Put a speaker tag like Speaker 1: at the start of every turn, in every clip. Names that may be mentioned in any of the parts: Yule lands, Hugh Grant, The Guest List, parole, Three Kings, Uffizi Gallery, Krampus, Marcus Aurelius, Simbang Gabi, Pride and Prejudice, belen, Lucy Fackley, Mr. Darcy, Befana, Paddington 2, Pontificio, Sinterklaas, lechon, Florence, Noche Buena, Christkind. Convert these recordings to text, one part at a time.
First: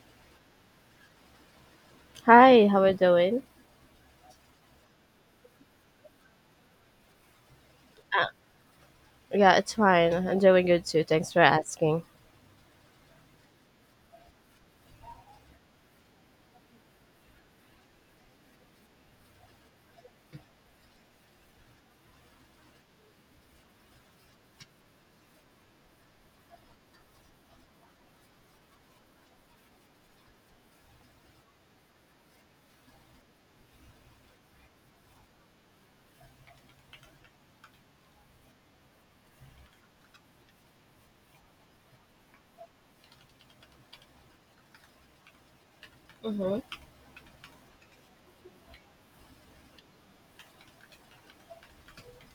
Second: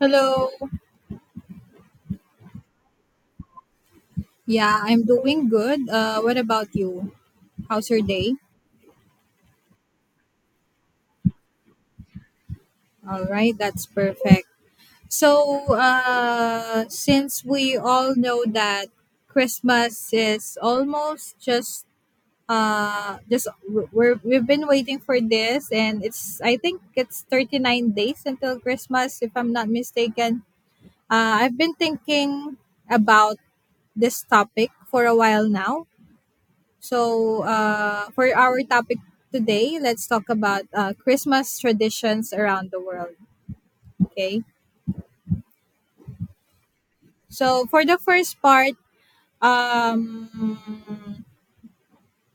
Speaker 1: Hello.
Speaker 2: Hi, how are you doing?
Speaker 1: Yeah, I'm doing good. What about you? How's your
Speaker 2: Uh,
Speaker 1: day?
Speaker 2: yeah, it's fine. I'm doing good too. Thanks for asking.
Speaker 1: All right, that's perfect. So, since we all know that Christmas is almost just we're we've been waiting for this, and it's I think it's 39 days until Christmas, if I'm not mistaken. I've been thinking about this topic for a while now. So, for our topic today, let's talk about Christmas traditions around the world. Okay.
Speaker 2: Mm-hmm.
Speaker 1: So, for the first part, um,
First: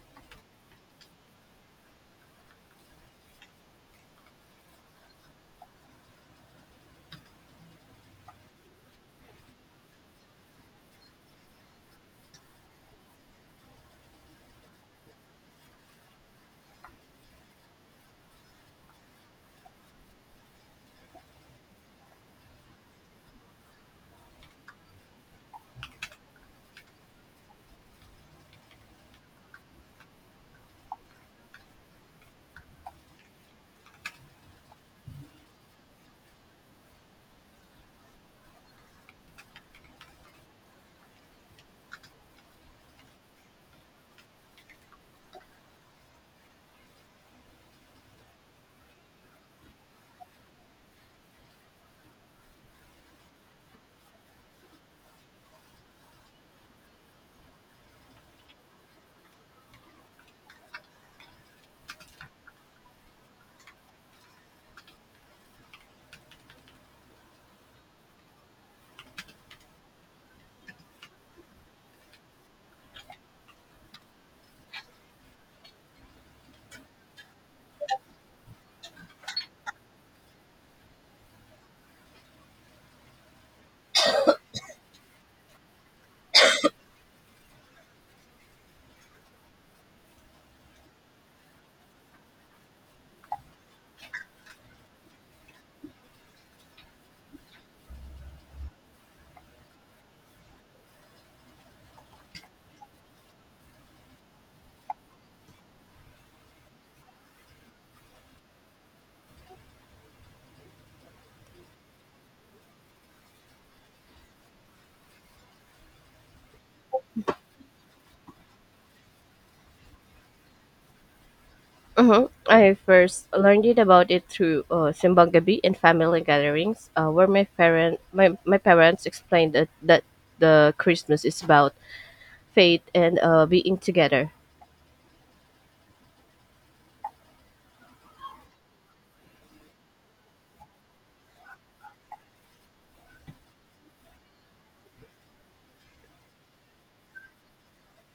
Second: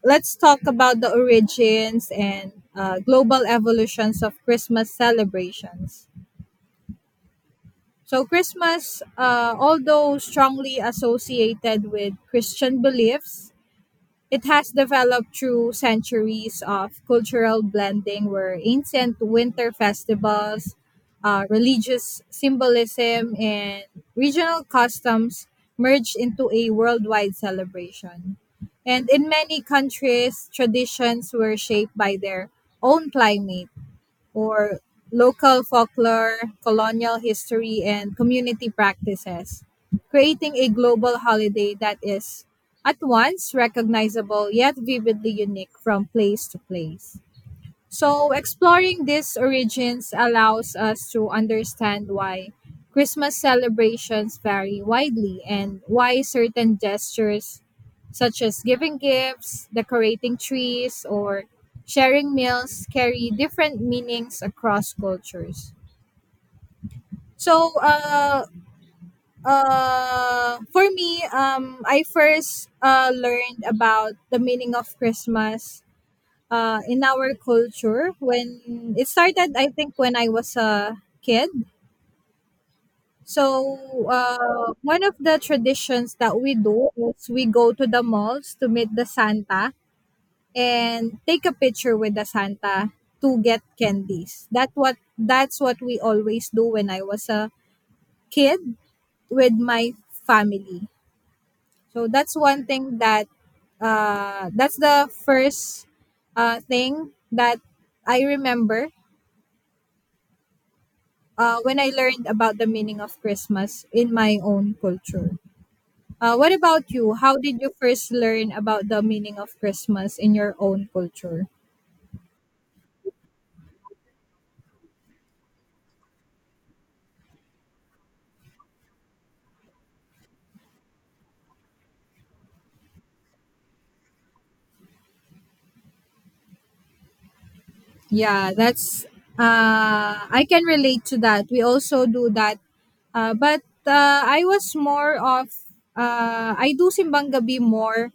Speaker 1: let's talk about the origins and global evolutions of Christmas celebrations. So, Christmas, although strongly associated with Christian beliefs, it has developed through centuries of cultural blending, where ancient winter festivals, religious symbolism, and regional customs merged into a worldwide celebration. And in many countries, traditions were shaped by their own climate or local folklore, colonial history, and community practices, creating a global holiday that is at once recognizable yet vividly unique from place to place. So, exploring these origins allows us to understand why Christmas celebrations vary widely and why certain gestures, such as giving gifts, decorating trees, or sharing meals, carry different meanings across cultures. So, for me, I first learned about the meaning of Christmas in our culture when it started. I think when I was a kid, so one of the traditions that we do is we go to the malls to meet the Santa and take a picture with the Santa to get candies. That's what we always do when I was a kid with my family. So that's one thing that's the first thing that I remember when I learned about the meaning of Christmas in my own culture. What about you? How did you first learn about the meaning of Christmas in your own culture?
Speaker 2: Mm-hmm. I first learned it about it through Simbang Gabi and family gatherings, where my parents explained that the Christmas is about faith and being together.
Speaker 1: Yeah, that's I can relate to that. We also do that, but I was more of I do Simbang Gabi more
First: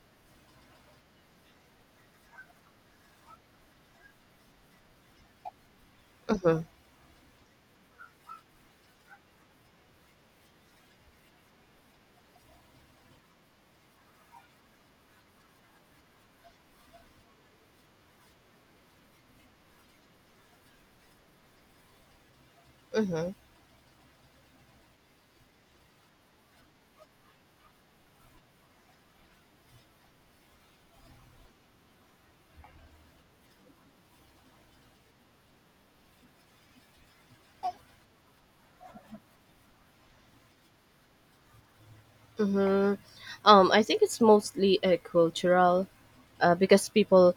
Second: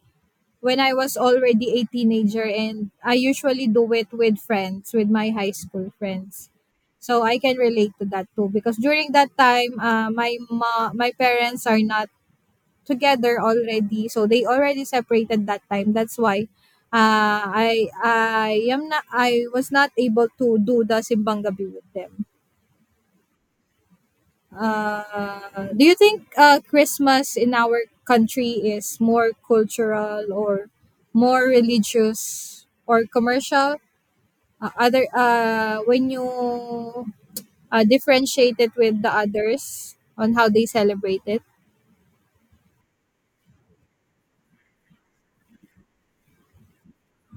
Speaker 1: when I was already a teenager, and I usually do it with friends, with my high school friends.
Speaker 2: Mm-hmm.
Speaker 1: So I can relate to that too, because during that time, my parents are not together already. So they already separated that time. That's why I was not able to do the Simbang Gabi with them.
Speaker 2: Mm-hmm.
Speaker 1: Do you think Christmas in our country is more cultural or more religious or commercial? Other when you differentiate it with the others on how they celebrate it.
Speaker 2: Mm-hmm. I think it's mostly cultural because people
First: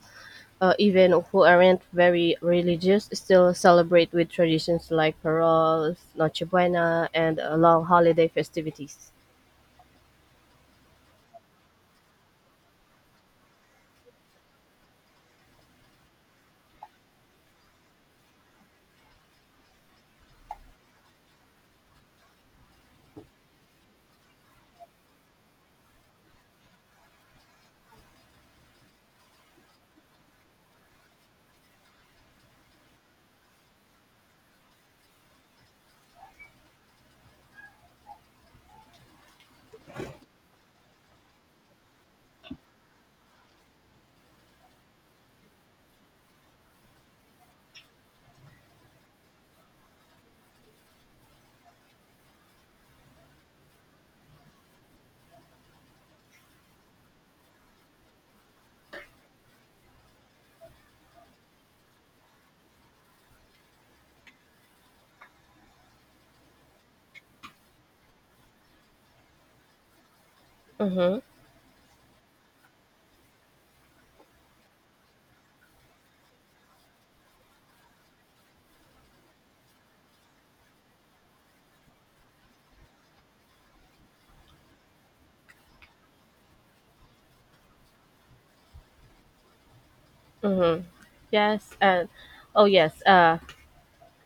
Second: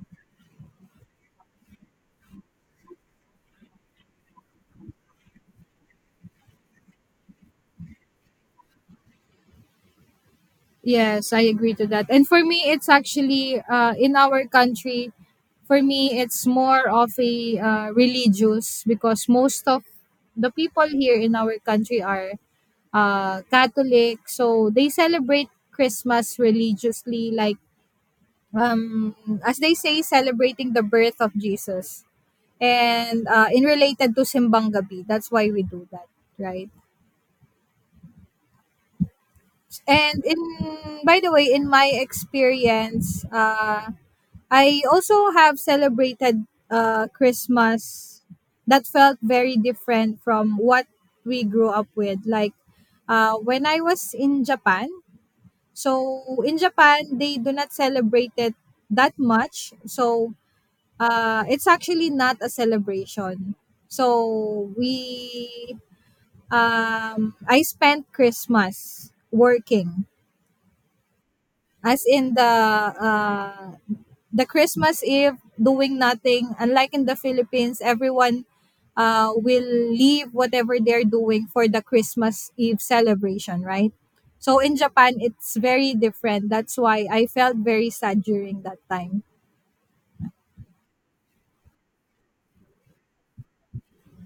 Speaker 2: even who aren't very religious still celebrate with traditions like paroles, Noche Buena, and long holiday festivities.
Speaker 1: Yes, I agree to that. And for me, it's actually in our country. For me, it's more of a religious, because most of the people here in our country are Catholic, so they celebrate Christmas religiously, like um, as they say, celebrating the birth of Jesus, and in related to Simbang Gabi. That's why we do that, right? And in By the way, in my experience, I also have celebrated Christmas that felt very different from what we grew up with. Like when I was in Japan, so in Japan, they do not celebrate it that much. So it's actually not a celebration. So we, I spent Christmas working
Speaker 2: Mm-hmm.
Speaker 1: as in uh, the Christmas Eve doing nothing. Unlike in the Philippines, everyone will leave whatever they're doing for the Christmas Eve celebration, right? So in Japan, it's very different. That's why I felt very sad during that time.
Speaker 2: Yes, and oh yes,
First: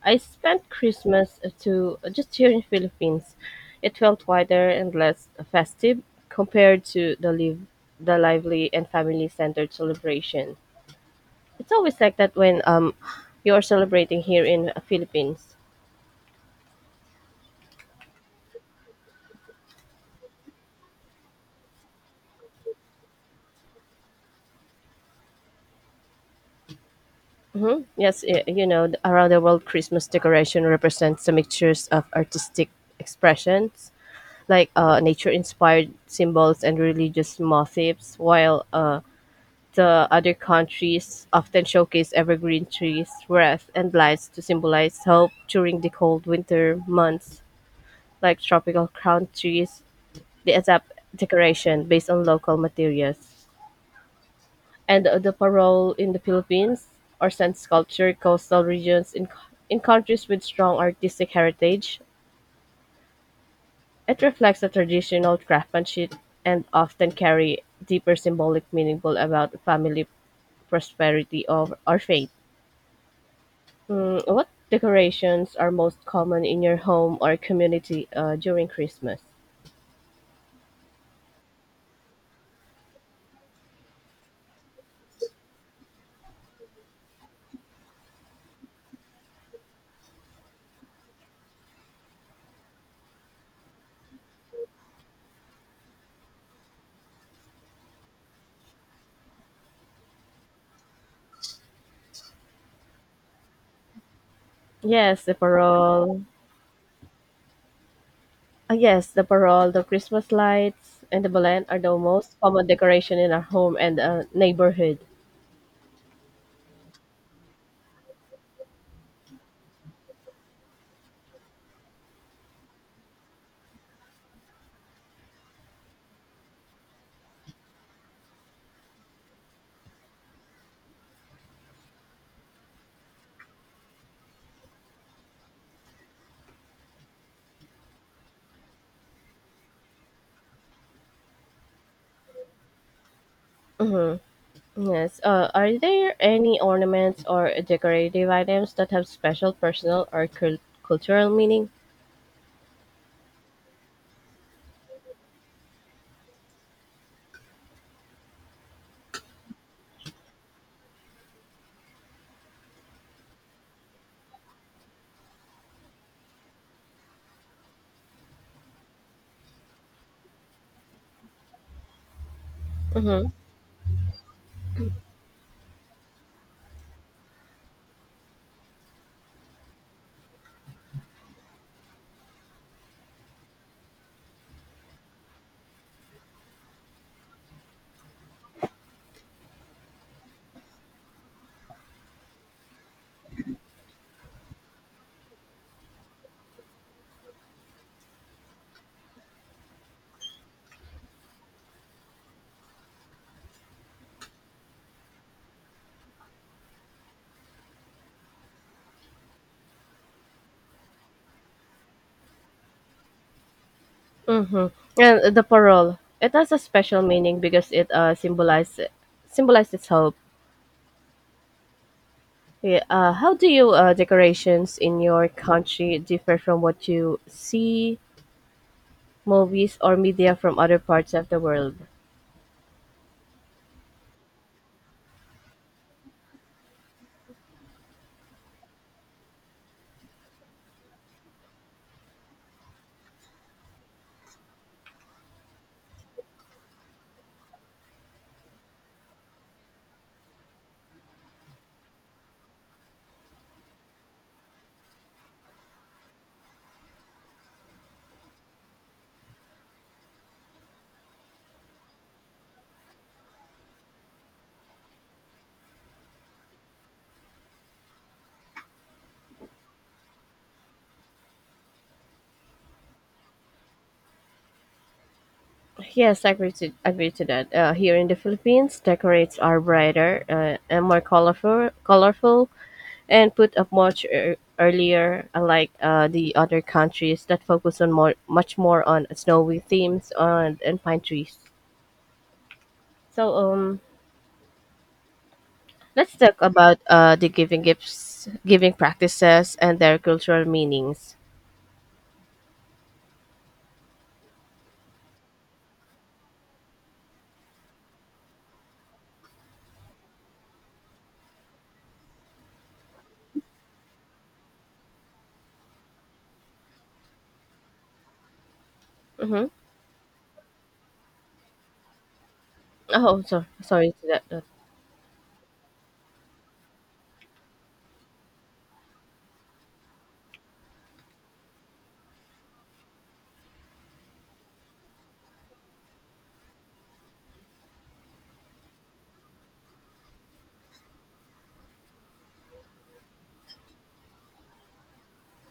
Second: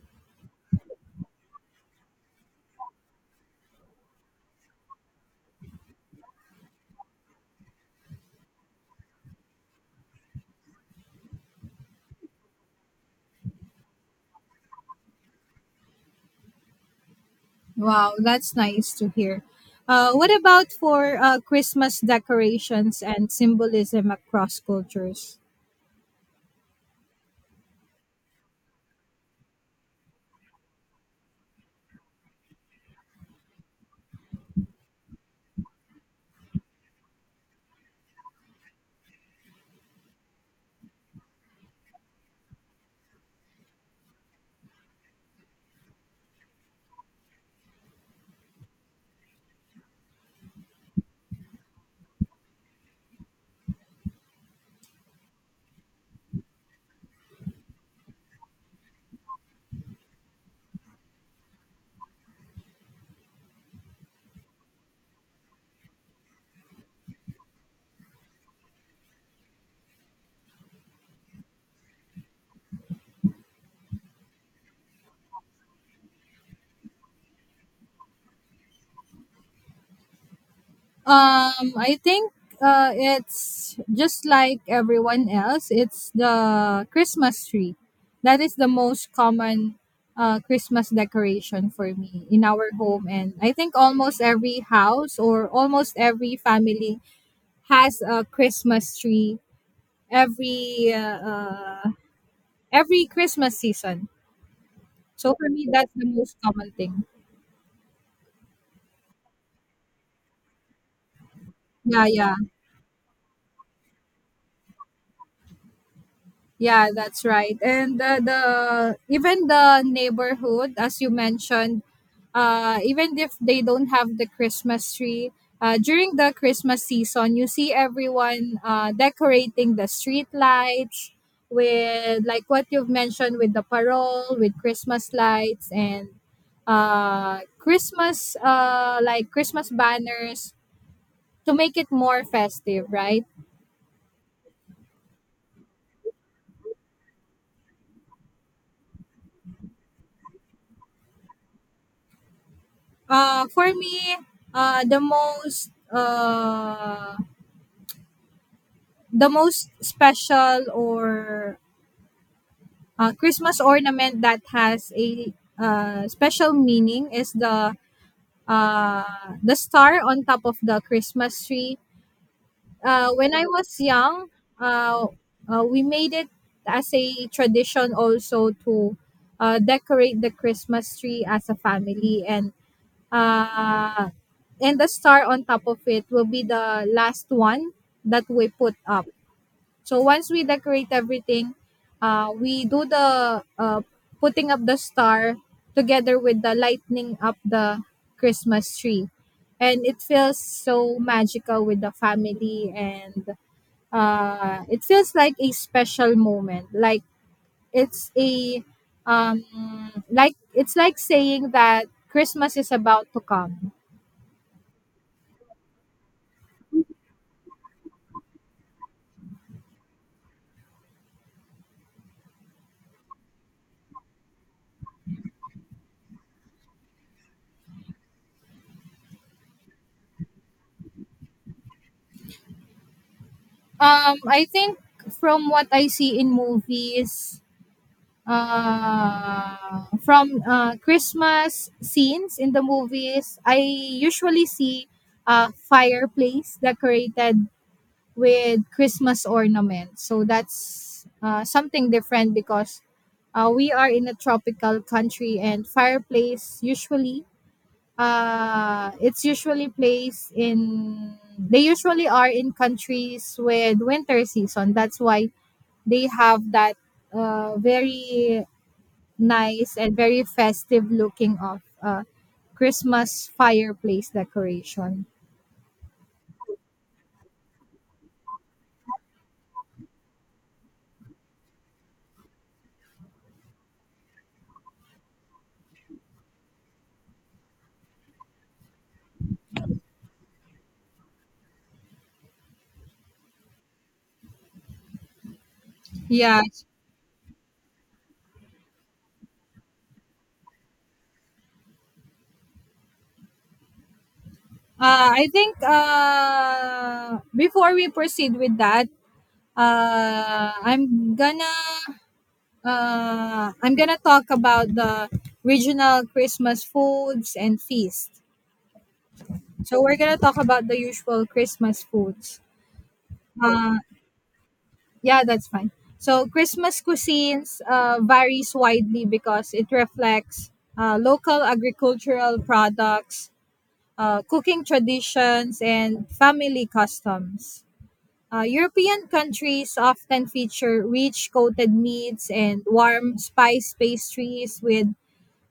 Speaker 2: I spent Christmas to just here in Philippines. It felt quieter and less festive compared to the lively and family centered celebration. It's always like that when you're celebrating here in Philippines.
Speaker 1: Wow, that's nice to hear. What about for Christmas decorations and symbolism across cultures?
Speaker 2: Yes, you know, around the world, Christmas decoration represents the mixtures of artistic expressions, like nature-inspired symbols and religious motifs, while the other countries often showcase evergreen trees, wreaths, and lights to symbolize hope during the cold winter months. Like tropical crown trees, they adapt decoration based on local materials. And the parole in the Philippines are sand sculpture coastal regions in countries with strong artistic heritage. It reflects the traditional craftsmanship and often carry deeper symbolic meaning about family prosperity of or faith. Mm, what decorations are most common in your home or community during Christmas?
Speaker 1: I think it's just like everyone else. It's the Christmas tree. That is the most common Christmas decoration for me in our home, and I think almost every house or almost every family has a Christmas tree every uh, uh, every Christmas season.
Speaker 2: Yes,
Speaker 1: So
Speaker 2: the
Speaker 1: for me, that's the
Speaker 2: parole.
Speaker 1: most common thing.
Speaker 2: Yes, the parole, the Christmas lights, and the belen are the
Speaker 1: Yeah, yeah.
Speaker 2: most common decoration in our home and neighborhood.
Speaker 1: Yeah, that's right. And the even the neighborhood, as you mentioned, even if they don't have the Christmas tree, during the Christmas season, you see everyone decorating the street lights with like what you've mentioned, with the parole, with Christmas lights, and Christmas like Christmas banners to make it more festive, right?
Speaker 2: Mm-hmm. Yes. Are there any ornaments or decorative items that have special personal or cultural meaning?
Speaker 1: For me, uh, the most uh, the most special or Christmas ornament that has a special meaning is uh, the star on top of the Christmas tree.
Speaker 2: Mm-hmm.
Speaker 1: When I was young, uh, we made it as a tradition also to decorate the Christmas tree as a family. And Uh, and the star on top of it will be the last one that we put up. So once we decorate everything, we do the putting up the star, together with the lighting up the Christmas tree. And it feels so magical with the family, and it feels like a special moment. It's a um, like it's like saying that Christmas is about to come.
Speaker 2: And the parole. It has a special meaning because it symbolizes symbolizes hope. Yeah, how do you decorations in your country differ from what you see movies or media from other parts of the world?
Speaker 1: I think from what I see in movies, from Christmas scenes in the movies, I usually see a fireplace decorated with Christmas ornaments. So that's something different because we are in a tropical country, and fireplace usually it's usually placed in they usually are in countries with winter season. That's why they have that very nice and very festive looking of Christmas fireplace decoration.
Speaker 2: Yes, I agree to that. Here in the Philippines, decorates are brighter and more colorful, and put up much earlier, unlike the other countries that focus on much more on snowy themes on and pine trees. So let's talk
Speaker 1: Yeah.
Speaker 2: about the giving gifts, giving practices, and their cultural meanings.
Speaker 1: I think before we proceed with that, uh, I'm gonna I'm gonna talk about the regional Christmas foods and feast.
Speaker 2: Mm-hmm.
Speaker 1: So we're gonna talk about the usual Christmas foods.
Speaker 2: Oh, so,
Speaker 1: Uh,
Speaker 2: sorry to that.
Speaker 1: yeah, that's fine. So Christmas cuisines varies widely because it reflects local agricultural products, cooking traditions, and family customs. European countries often feature rich coated meats and warm spice pastries, with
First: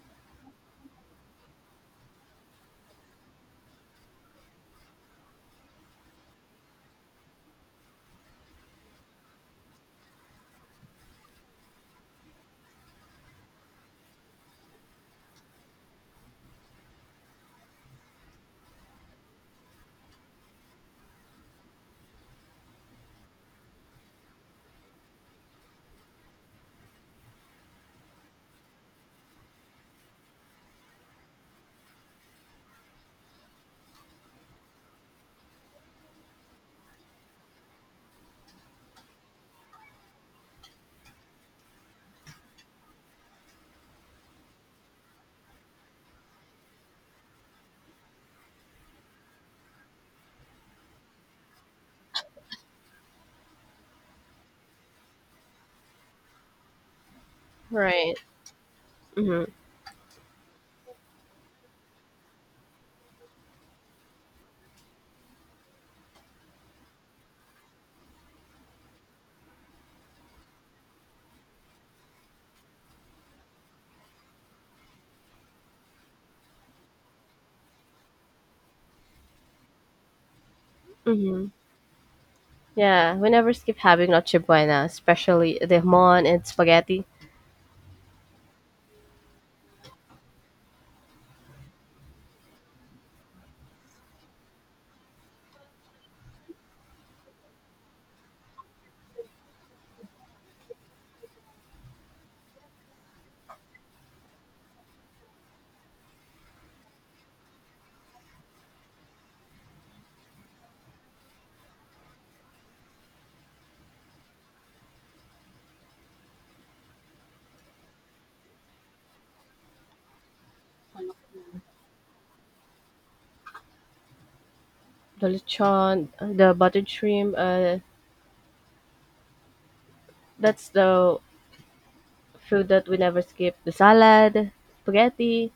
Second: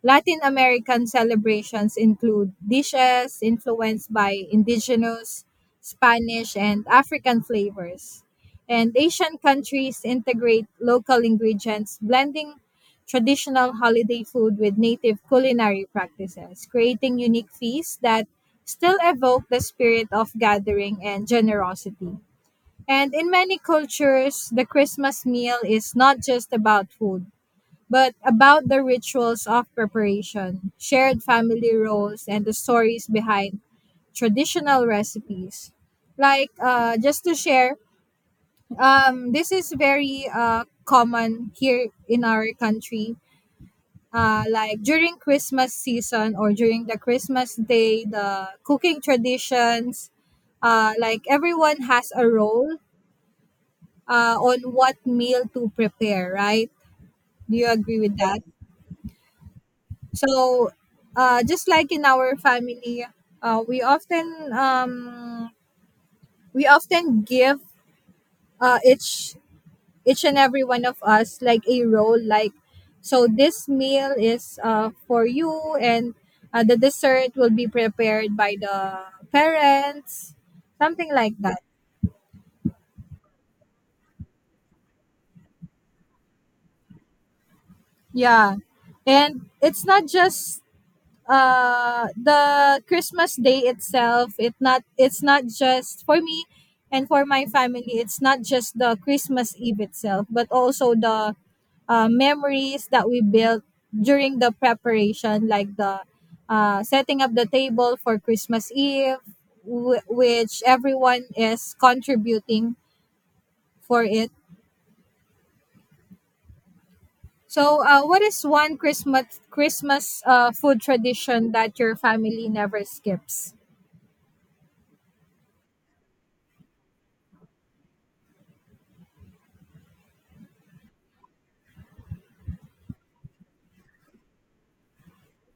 Speaker 1: Latin American celebrations include dishes influenced by indigenous, Spanish, and African flavors. And Asian countries integrate local ingredients, blending traditional holiday food with native culinary practices, creating unique feasts that still evoke the spirit of gathering and generosity. And in many cultures, the Christmas meal is not just about food, but about the rituals of preparation, shared family roles, and the stories behind traditional recipes. Like, just to share, this is very common here in our country. Like during Christmas season, or during the Christmas day, the cooking traditions, like everyone has a role on what meal to prepare, right? Do you agree
Speaker 2: Right.
Speaker 1: with that?
Speaker 2: Mm-hmm.
Speaker 1: So, just like in our family, uh, we often um, we often give uh, each each and every one of us like a role. Like, so this meal is for you, and the dessert will be prepared by the parents, something like
Speaker 2: Mm-hmm.
Speaker 1: that.
Speaker 2: Yeah, we never skip having noche buena, especially the mon and spaghetti,
Speaker 1: Yeah, and it's not just the Christmas day itself, it's not just for me and for my family. It's not just the Christmas Eve itself, but also the memories that we built during the preparation, like the setting up the table for Christmas Eve, which everyone is contributing for it. So what is one Christmas food tradition that your family never skips?
Speaker 2: the lechon, the buttered shrimp. That's the food that we never skip, the salad, spaghetti.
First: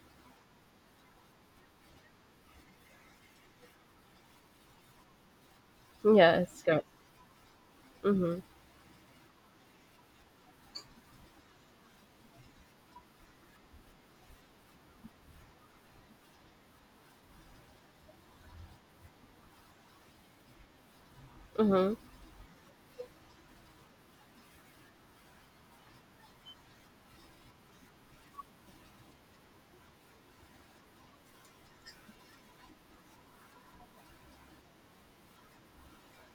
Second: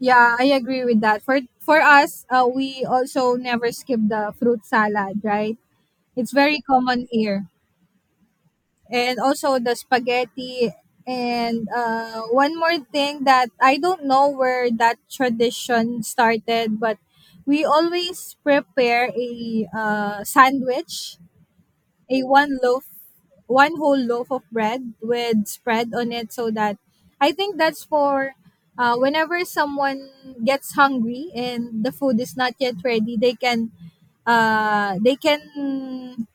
Speaker 1: Yeah, I agree with that. For us, we also never skip the fruit salad, right? It's very
Speaker 2: Yes, correct.
Speaker 1: common here.
Speaker 2: Mhm,
Speaker 1: And also the spaghetti, and one more thing that I don't know where that tradition started, but we always prepare a sandwich,
Speaker 2: mhm,
Speaker 1: a one loaf one whole loaf of bread with spread on it, so that I think that's for whenever someone gets hungry and the food is not yet ready, they can uh, they can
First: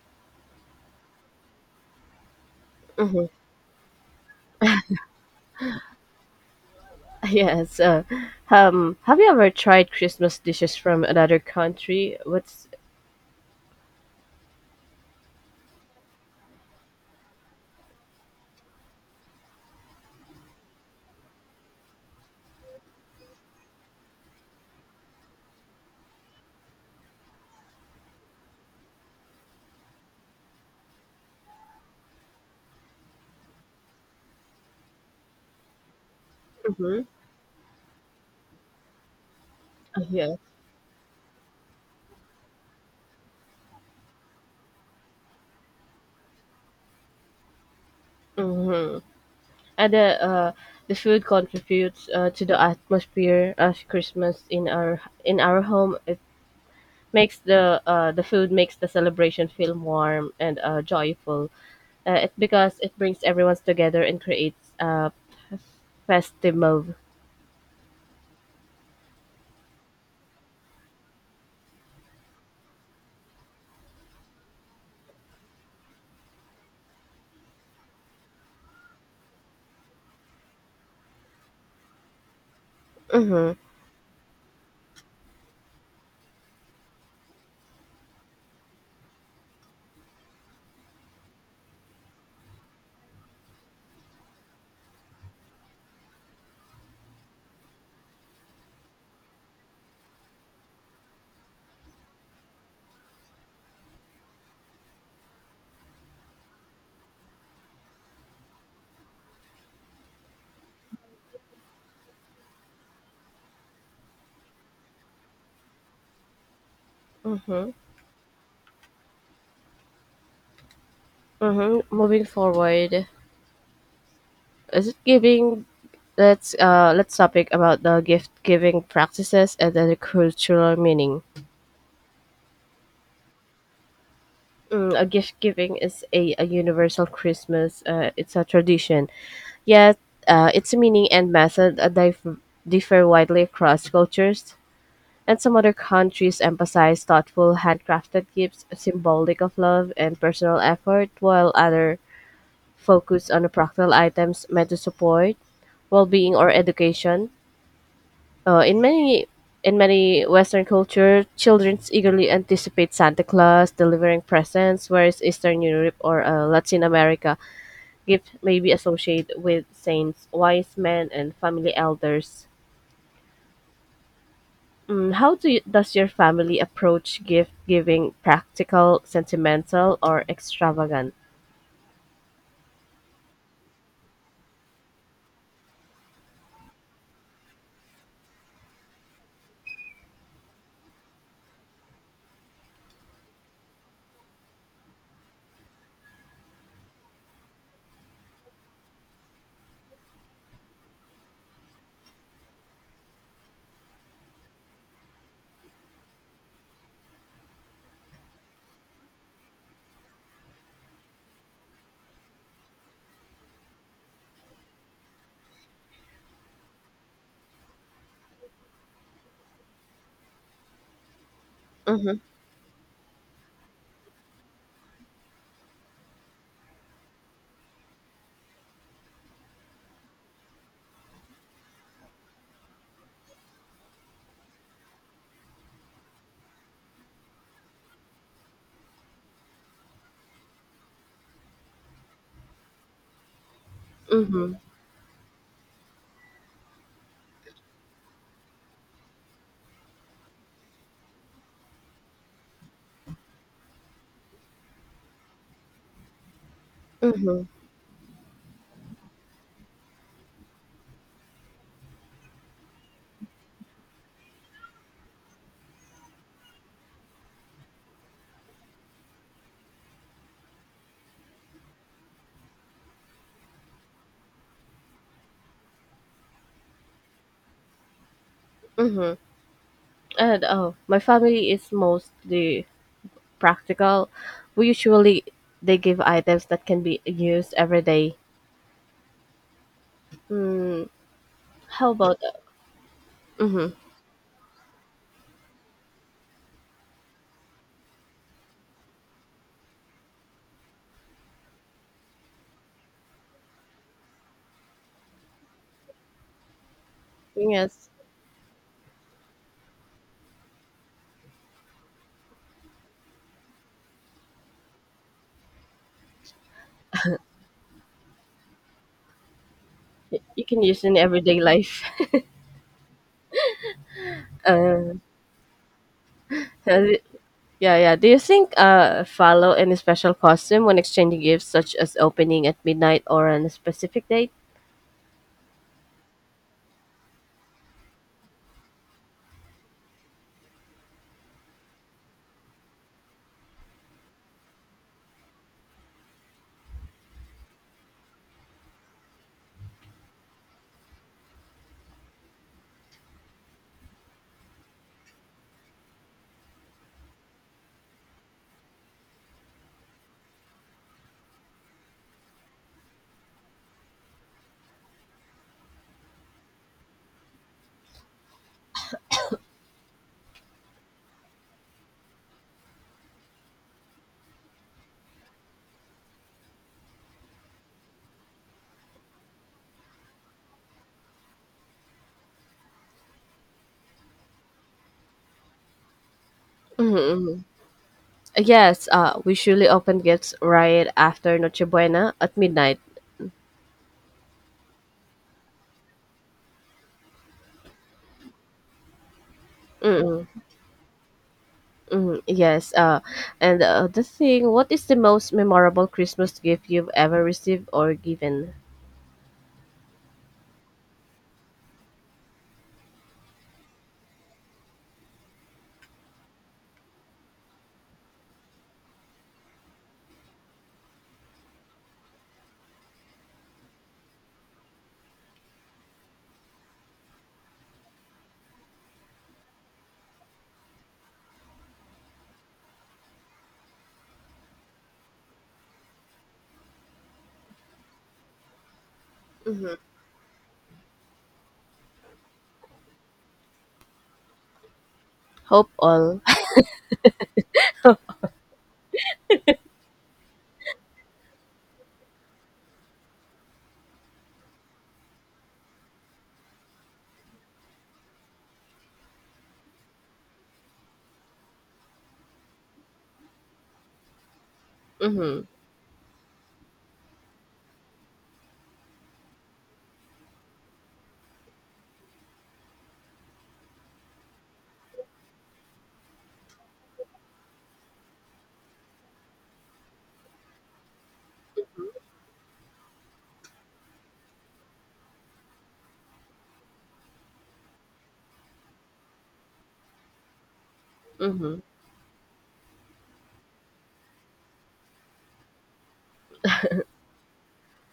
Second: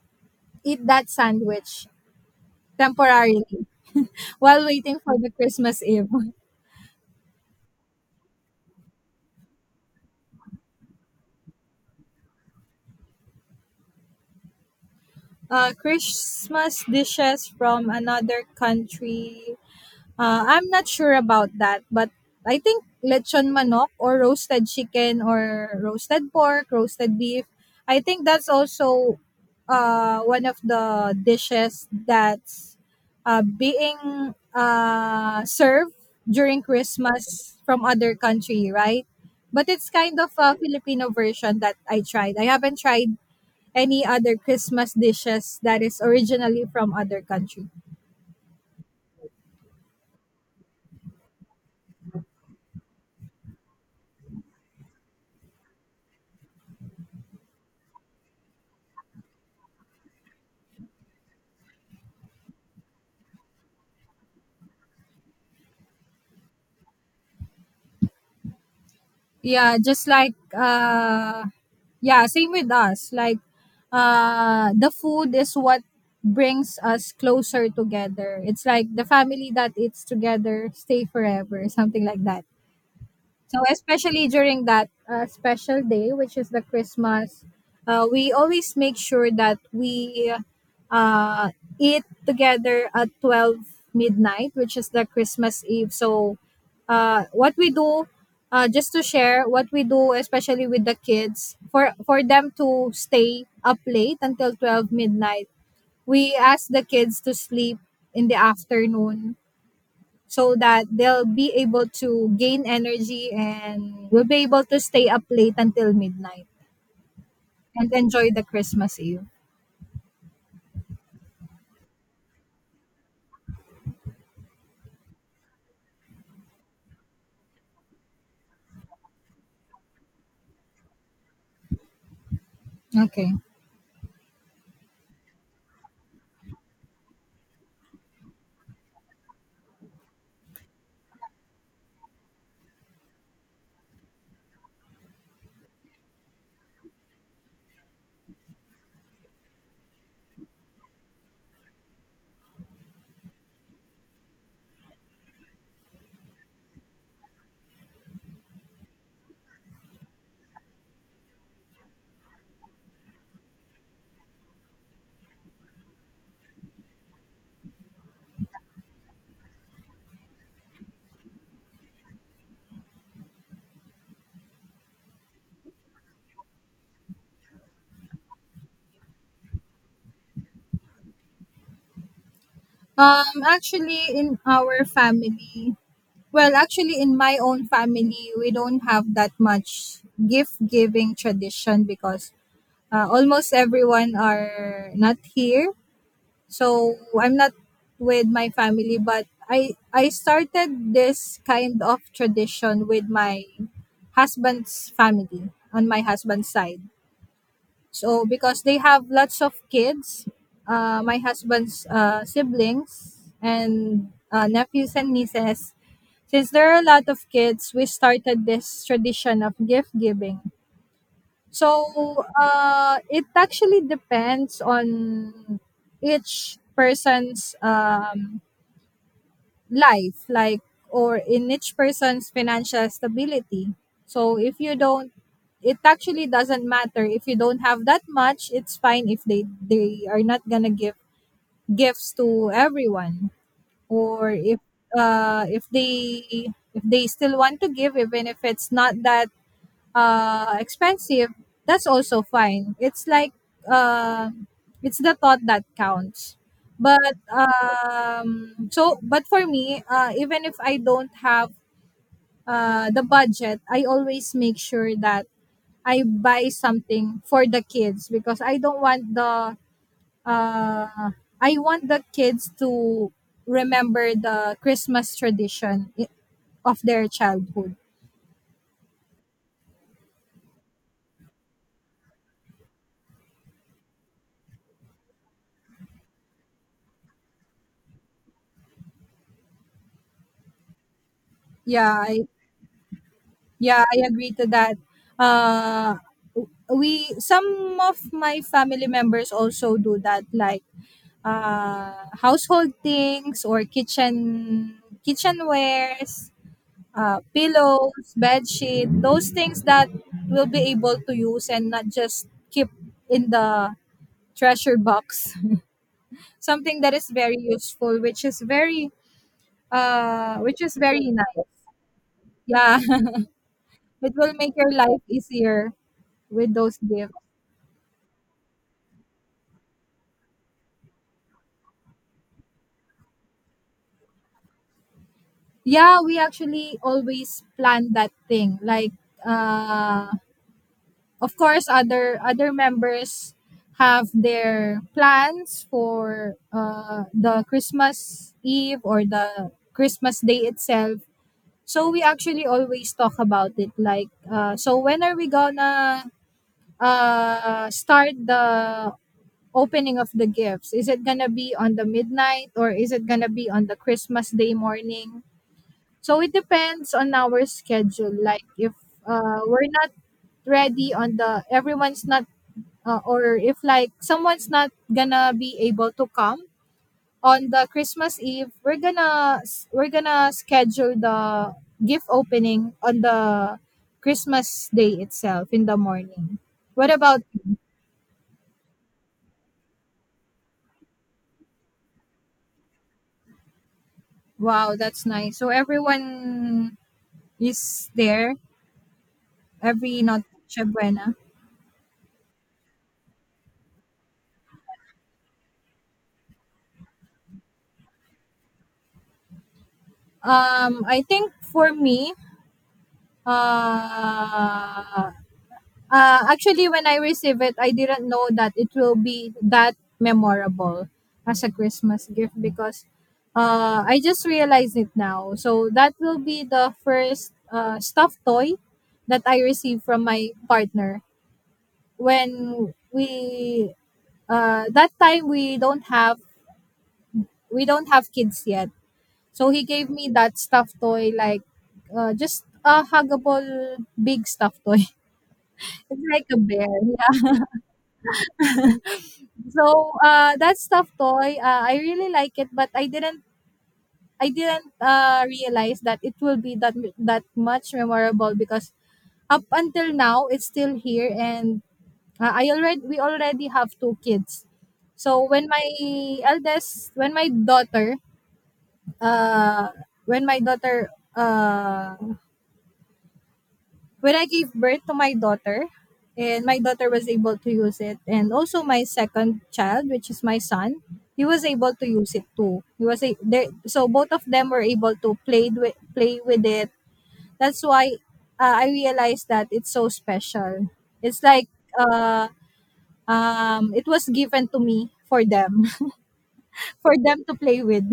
Speaker 1: eat that sandwich
Speaker 2: mhm.
Speaker 1: temporarily while waiting for the Christmas Eve.
Speaker 2: Yes. Have you ever tried Christmas dishes from another country? What's
Speaker 1: Christmas dishes from another country. I'm not sure about that, but I think lechon manok, or roasted chicken, or roasted pork, roasted beef. I think that's also one of the dishes that's being served during
Speaker 2: mhm,
Speaker 1: Christmas from other country, right? But it's kind of
Speaker 2: yeah,
Speaker 1: a Filipino version that I tried. I haven't tried any other Christmas dishes that is originally from other country.
Speaker 2: mhm. And the food contributes to the atmosphere of Christmas in our home. It makes the food makes the celebration feel warm and joyful. It because it brings everyone together and creates a festive mood.
Speaker 1: yeah just like uh yeah, same with us. Like the food is what brings us closer together. It's like the family that eats together stay forever, something like that.
Speaker 2: Mhm,
Speaker 1: So especially during that special day, which is the Christmas, we always make sure that we uh, eat together at 12 midnight, which is the Christmas Eve. So uh, what we do, just to share, what we do, especially with the kids, for them to stay up late until 12 midnight, we ask the kids to sleep in the afternoon so that they'll be able to gain energy and will be able to stay up late until midnight
Speaker 2: mhm,
Speaker 1: and enjoy the Christmas Eve.
Speaker 2: mhm. Moving forward, is it giving? Let's topic about the gift giving practices and then the cultural meaning.
Speaker 1: Okay.
Speaker 2: Mm, a gift giving is a universal Christmas. It's a tradition. Yet, its meaning and method differ widely across cultures. And some other countries emphasize thoughtful, handcrafted gifts, symbolic of love and personal effort, while other focus on the practical items meant to support well-being or education. Uh, in many in many Western culture, children eagerly anticipate Santa Claus delivering presents, whereas Eastern Europe or Latin America, gift may be associated with saints, wise men, and family elders. Mm, how do you, does your family approach gift giving? Practical, sentimental, or extravagant?
Speaker 1: Um actually in our family, actually, in my own family, we don't have that much gift giving tradition because almost everyone are not here so I'm not with my family, but I started this kind of tradition with my husband's family on my husband's side. So because they have lots of kids, my husband's siblings and nephews and nieces, since there are a lot of kids we started this tradition of gift giving.
Speaker 2: Mm-hmm,
Speaker 1: So it actually depends on each person's life, like or in each person's financial stability. So if you don't, it actually doesn't matter if you don't have that much. It's fine if they are not gonna give gifts to everyone, or
Speaker 2: mm-hmm,
Speaker 1: if they still want to give, even if it's not that expensive, that's also fine. It's like uh it's the thought that counts. But
Speaker 2: mm-hmm,
Speaker 1: um so but for me, even if I don't have the budget, I always make sure that I buy something for the kids because I don't want the uh I want the kids to remember the Christmas tradition of their childhood.
Speaker 2: mm-hmm. And oh, my family is mostly practical. We usually they give items that can be used every day. Mm, how
Speaker 1: Yeah,
Speaker 2: about
Speaker 1: I
Speaker 2: mm-hmm.
Speaker 1: Yeah, I agree to that. Uh, we, some of my family members also do that, like household things or kitchenwares,
Speaker 2: Yes,
Speaker 1: pillows, bed sheet, those things that we'll be able to use and not just keep in the treasure box. Something that is very useful,
Speaker 2: you can
Speaker 1: which is
Speaker 2: use in
Speaker 1: very
Speaker 2: everyday
Speaker 1: nice.
Speaker 2: life.
Speaker 1: Yeah, it will make your
Speaker 2: Uh,
Speaker 1: life easier with those gifts.
Speaker 2: yeah, yeah. Do you think follow any special costume when exchanging gifts, such as opening at midnight or on a specific date?
Speaker 1: Yeah, we actually always plan that thing. Like uh of course other members have their plans for the Christmas Eve or the Christmas day itself. So we actually always talk about it like so when are we gonna start the opening of the gifts? Is it gonna be on the midnight or is it gonna be on the Christmas day morning? So it depends on our schedule. Like if we're not ready on the everyone's not or if like someone's not gonna be able to come on the Christmas Eve, we're gonna schedule the gift opening on the Christmas day itself in the morning. What about
Speaker 2: Mm-hmm. Yes, we usually open gifts right after Noche Buena at midnight.
Speaker 1: wow, that's nice. So everyone is there every
Speaker 2: Mm-hmm.
Speaker 1: noche buena.
Speaker 2: Mm, yes. What is the most memorable Christmas gift you've ever received or given?
Speaker 1: I think for me, Uh, actually, when I receive it, I didn't know that it will be that memorable as a Christmas gift because I just realized it now. So that will be the first stuffed toy that I received from my partner when we that time we don't have kids yet. So he gave me that stuffed toy like just a huggable big stuffed toy.
Speaker 2: Hope
Speaker 1: It's
Speaker 2: all.
Speaker 1: like a bear. Yeah. So that stuffed toy, I really like it, but I didn't. I didn't realize that it will be that that much memorable because up until now it's still here, and I already we already have two kids. So
Speaker 2: Mm-hmm.
Speaker 1: when my eldest, when my daughter, uh, when my daughter uh, when I gave birth to my daughter, and my daughter was able to use it, and also my second child, which is my son, he was able to use it too. He was a, they, so both of them were able to play with it. That's why I realized that it's so special. It's like
Speaker 2: Mm-hmm.
Speaker 1: uh, it was given to me for them, for them to play with.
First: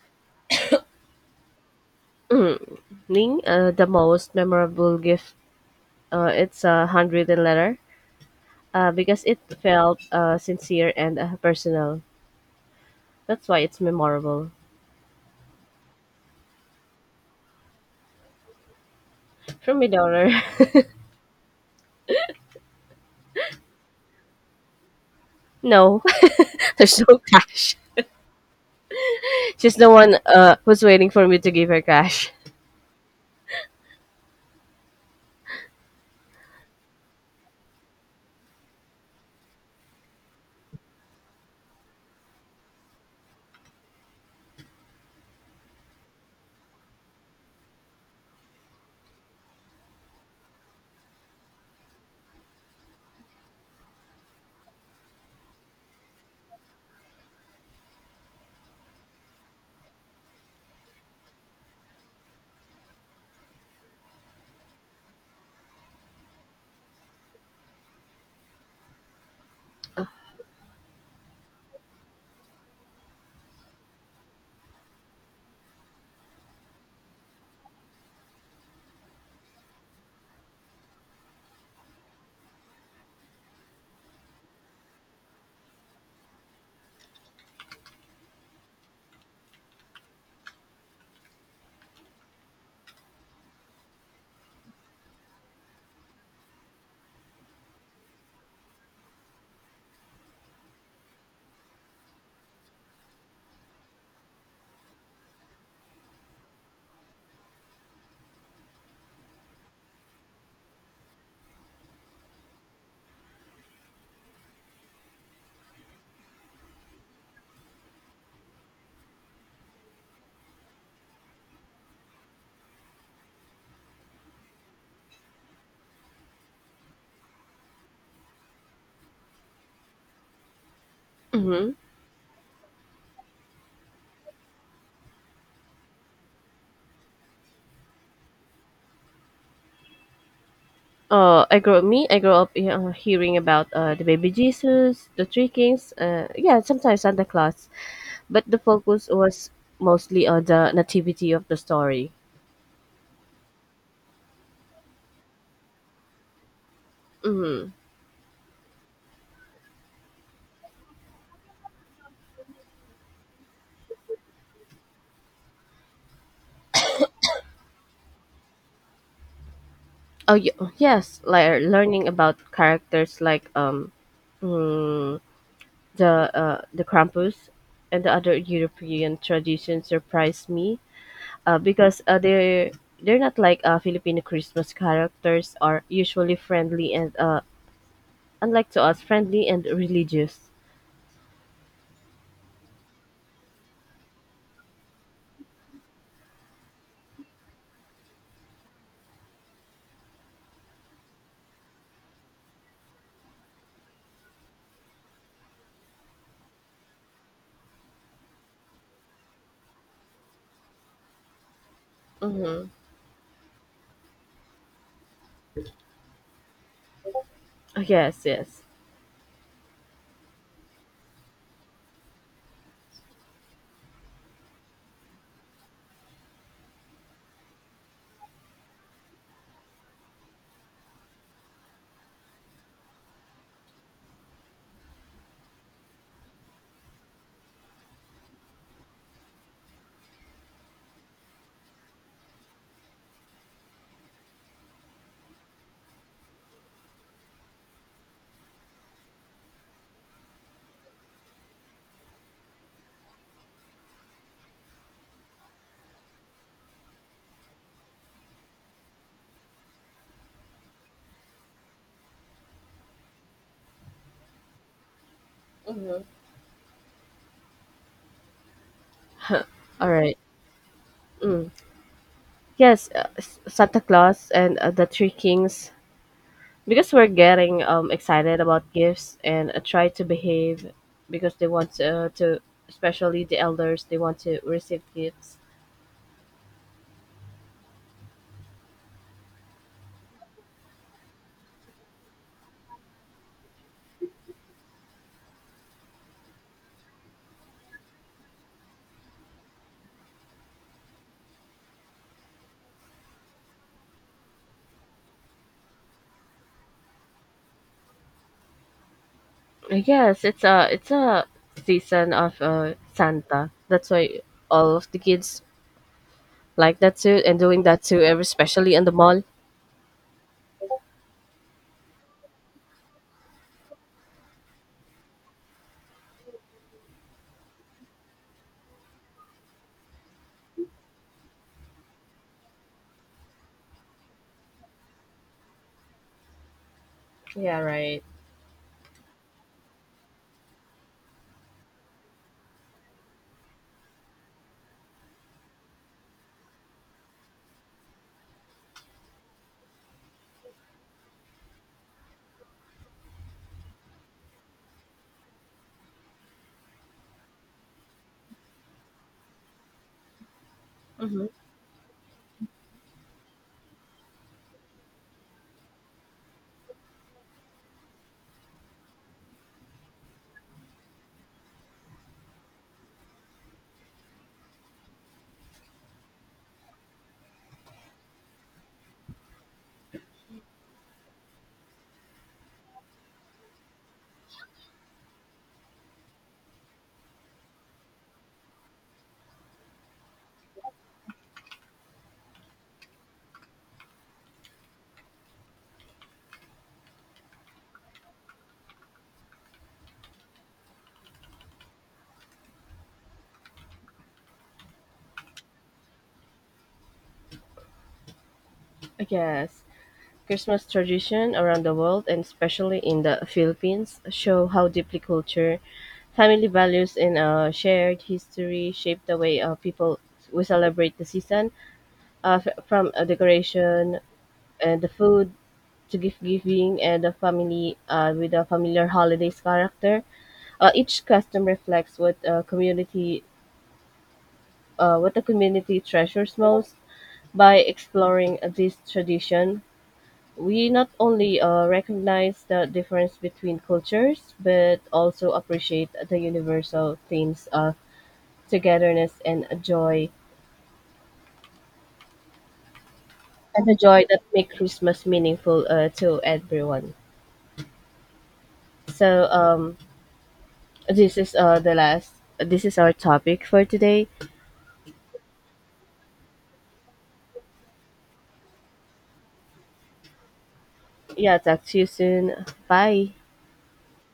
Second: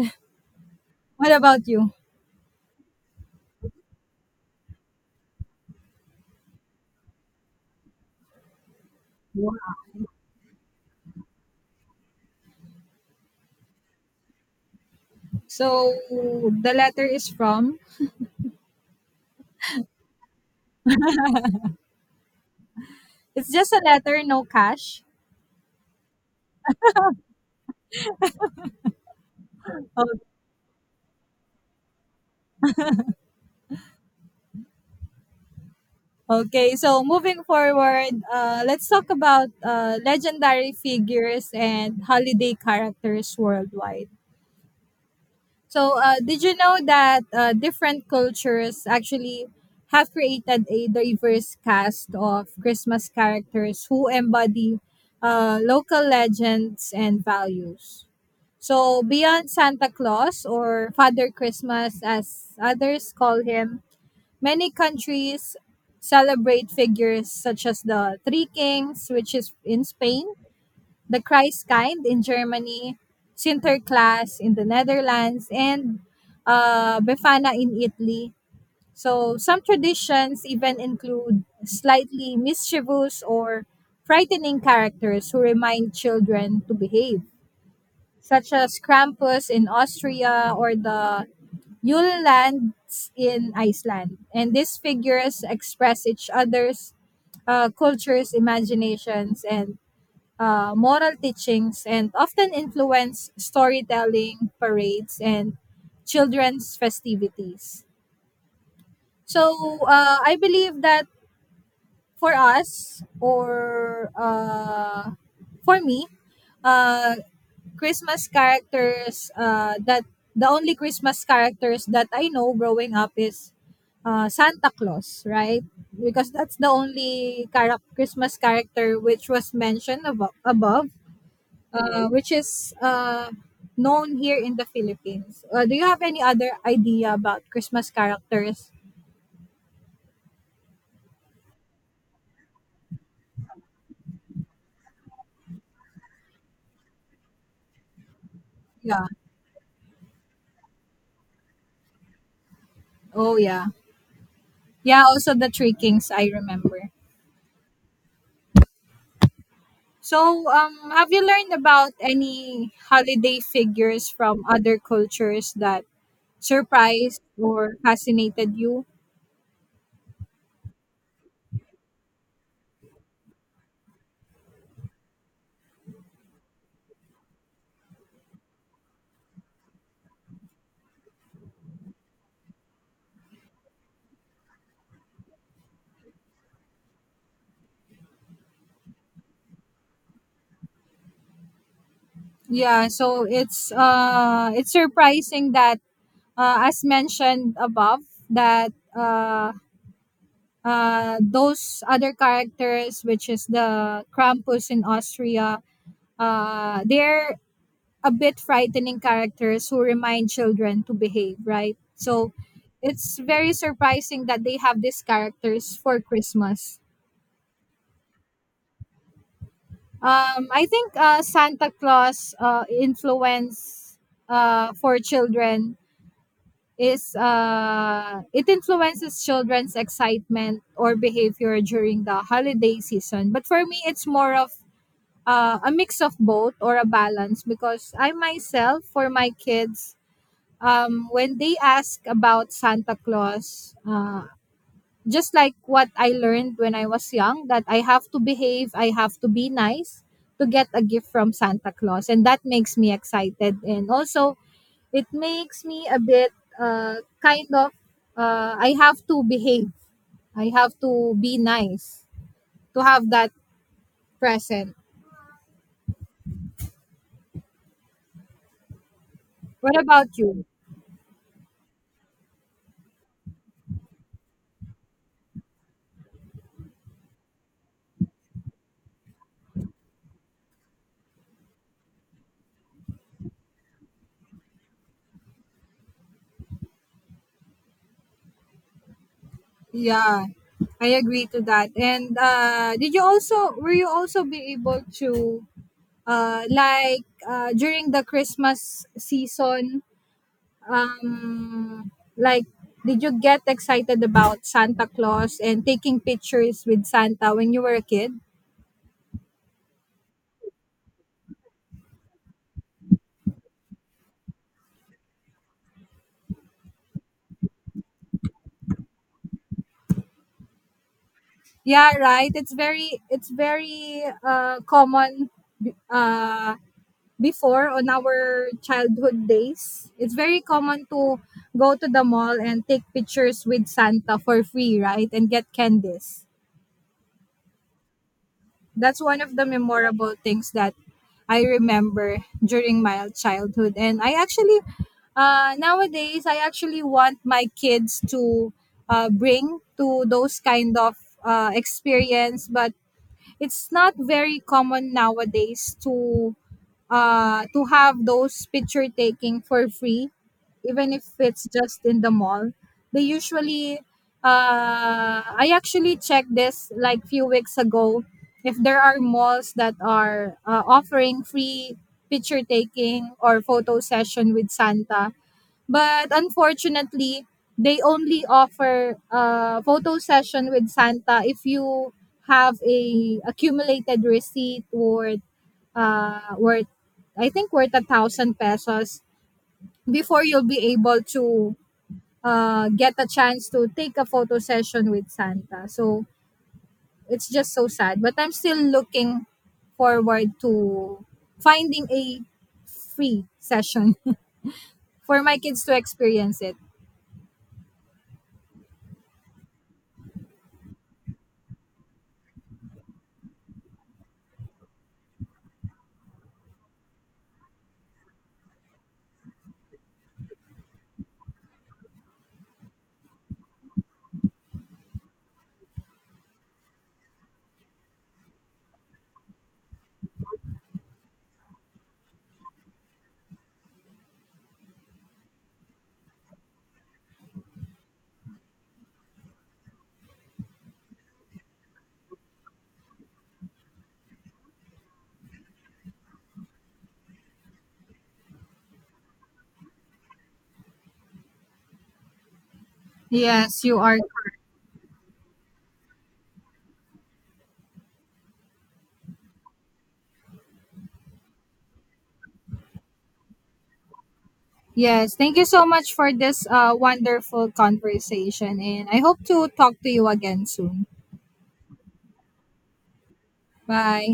Speaker 1: What about you?
Speaker 2: Ning, the most memorable gift. It's a handwritten letter. Because it felt sincere and personal. That's why it's memorable.
Speaker 1: So the letter is from.
Speaker 2: From my daughter.
Speaker 1: It's just a letter, no cash.
Speaker 2: No, there's no cash. She's the one who's waiting for me to give her cash.
Speaker 1: Okay, so moving forward, let's talk about legendary figures and holiday characters worldwide. So, did you know that different cultures actually have created a diverse cast of Christmas characters who embody local legends and values? So, beyond Santa Claus or Father Christmas, as others call him, many countries celebrate figures such as the Three Kings, which is in Spain, the Christkind in Germany, Sinterklaas in the Netherlands, and Befana in Italy. So some traditions even include slightly mischievous or frightening characters who remind children to behave, such as Krampus in Austria or the Yule lands in Iceland, and these figures express each other's cultures, imaginations, and moral teachings, and often influence storytelling, parades, and children's festivities. So I believe that for us, or for me, uh, Christmas characters that the only Christmas characters that I know growing up is Santa Claus, right? Because that's the only Christmas character which was mentioned above,
Speaker 2: Mhm.
Speaker 1: which is known here in the Philippines. Do you have any other idea about Christmas characters?
Speaker 2: I grew me. I grew up hearing about the baby Jesus, the three kings. Yeah, sometimes Santa Claus, but the
Speaker 1: Yeah.
Speaker 2: focus was mostly on the nativity of the story.
Speaker 1: Oh, yeah. Yeah, also the Three Kings, I remember.
Speaker 2: Mm.
Speaker 1: So, have you learned about any holiday figures from other cultures that surprised or fascinated you?
Speaker 2: Oh yes, like learning about characters like mm, the Krampus and the other European traditions surprised me. Because they're not like Filipino Christmas characters are usually friendly and unlike to us, friendly and religious.
Speaker 1: Yeah, so it's surprising that as mentioned above that those other characters, which is the Krampus in Austria, they're a bit frightening characters who remind children to behave, right? So
Speaker 2: Mm-hmm.
Speaker 1: it's very surprising that they have these characters for Christmas.
Speaker 2: Yes, yes.
Speaker 1: I think Santa Claus influence for children is it influences children's excitement or behavior during the holiday season. But for me, it's more of a mix of both or a balance because I myself, for my kids, when they ask about Santa Claus, just like what I learned when I was young, that I have to behave, I have to be nice to get a gift from Santa Claus. And that makes me excited. And also, it makes me a bit uh, kind of, I have to behave, I have to be nice to have that present.
Speaker 2: Mm-hmm.
Speaker 1: What
Speaker 2: All
Speaker 1: about
Speaker 2: right.
Speaker 1: you?
Speaker 2: Mm. Yes, Santa Claus and the Three Kings. Because we're getting excited about gifts and try to behave because they want especially the elders, they want to receive gifts.
Speaker 1: Yeah, I agree to that. And did you also were you also be able to during the Christmas season, um, like did you get excited about Santa Claus and taking pictures with Santa when you were a kid?
Speaker 2: Yes, it's a season of Santa. That's why all of the kids like that too and doing that too, especially in the mall.
Speaker 1: Yeah, right. It's very common uh, before on our childhood days. It's very common to go to the mall and take pictures with Santa for free, right? And get candies.
Speaker 2: Yeah, right.
Speaker 1: That's one of the memorable things that I remember during my childhood. And I actually, nowadays, I actually want my kids to bring to those kind of experience, but it's not very common nowadays to have those picture taking for free, even if
Speaker 2: Mm-hmm.
Speaker 1: it's just in the mall. They usually, I actually checked this like few weeks ago. If there are malls that are offering free picture taking or photo session with Santa, but unfortunately, they only offer photo session with Santa if you have a accumulated receipt or worth I think worth 1,000 pesos before you'll be able to get a chance to take a photo session with Santa. So it's just so sad. But I'm still looking forward to finding a free session for my kids to experience it.
Speaker 2: Yes. Christmas tradition around the world, and especially in the Philippines, show how deeply culture, family values, and shared history shape the way people we celebrate the season, f- from decoration and the food to gift giving and the family with a familiar holidays character. Each custom reflects what the community treasures most by exploring this tradition. We not only recognize the difference between cultures, but also appreciate the universal themes of togetherness
Speaker 1: Yes,
Speaker 2: and the
Speaker 1: you are.
Speaker 2: joy that make Christmas meaningful to everyone. So this is the last. This is our topic for today.
Speaker 1: Yes, thank you so much for this wonderful conversation, and I hope to talk to you again soon.
Speaker 2: Yeah, talk to you soon. Bye.
Speaker 1: Bye.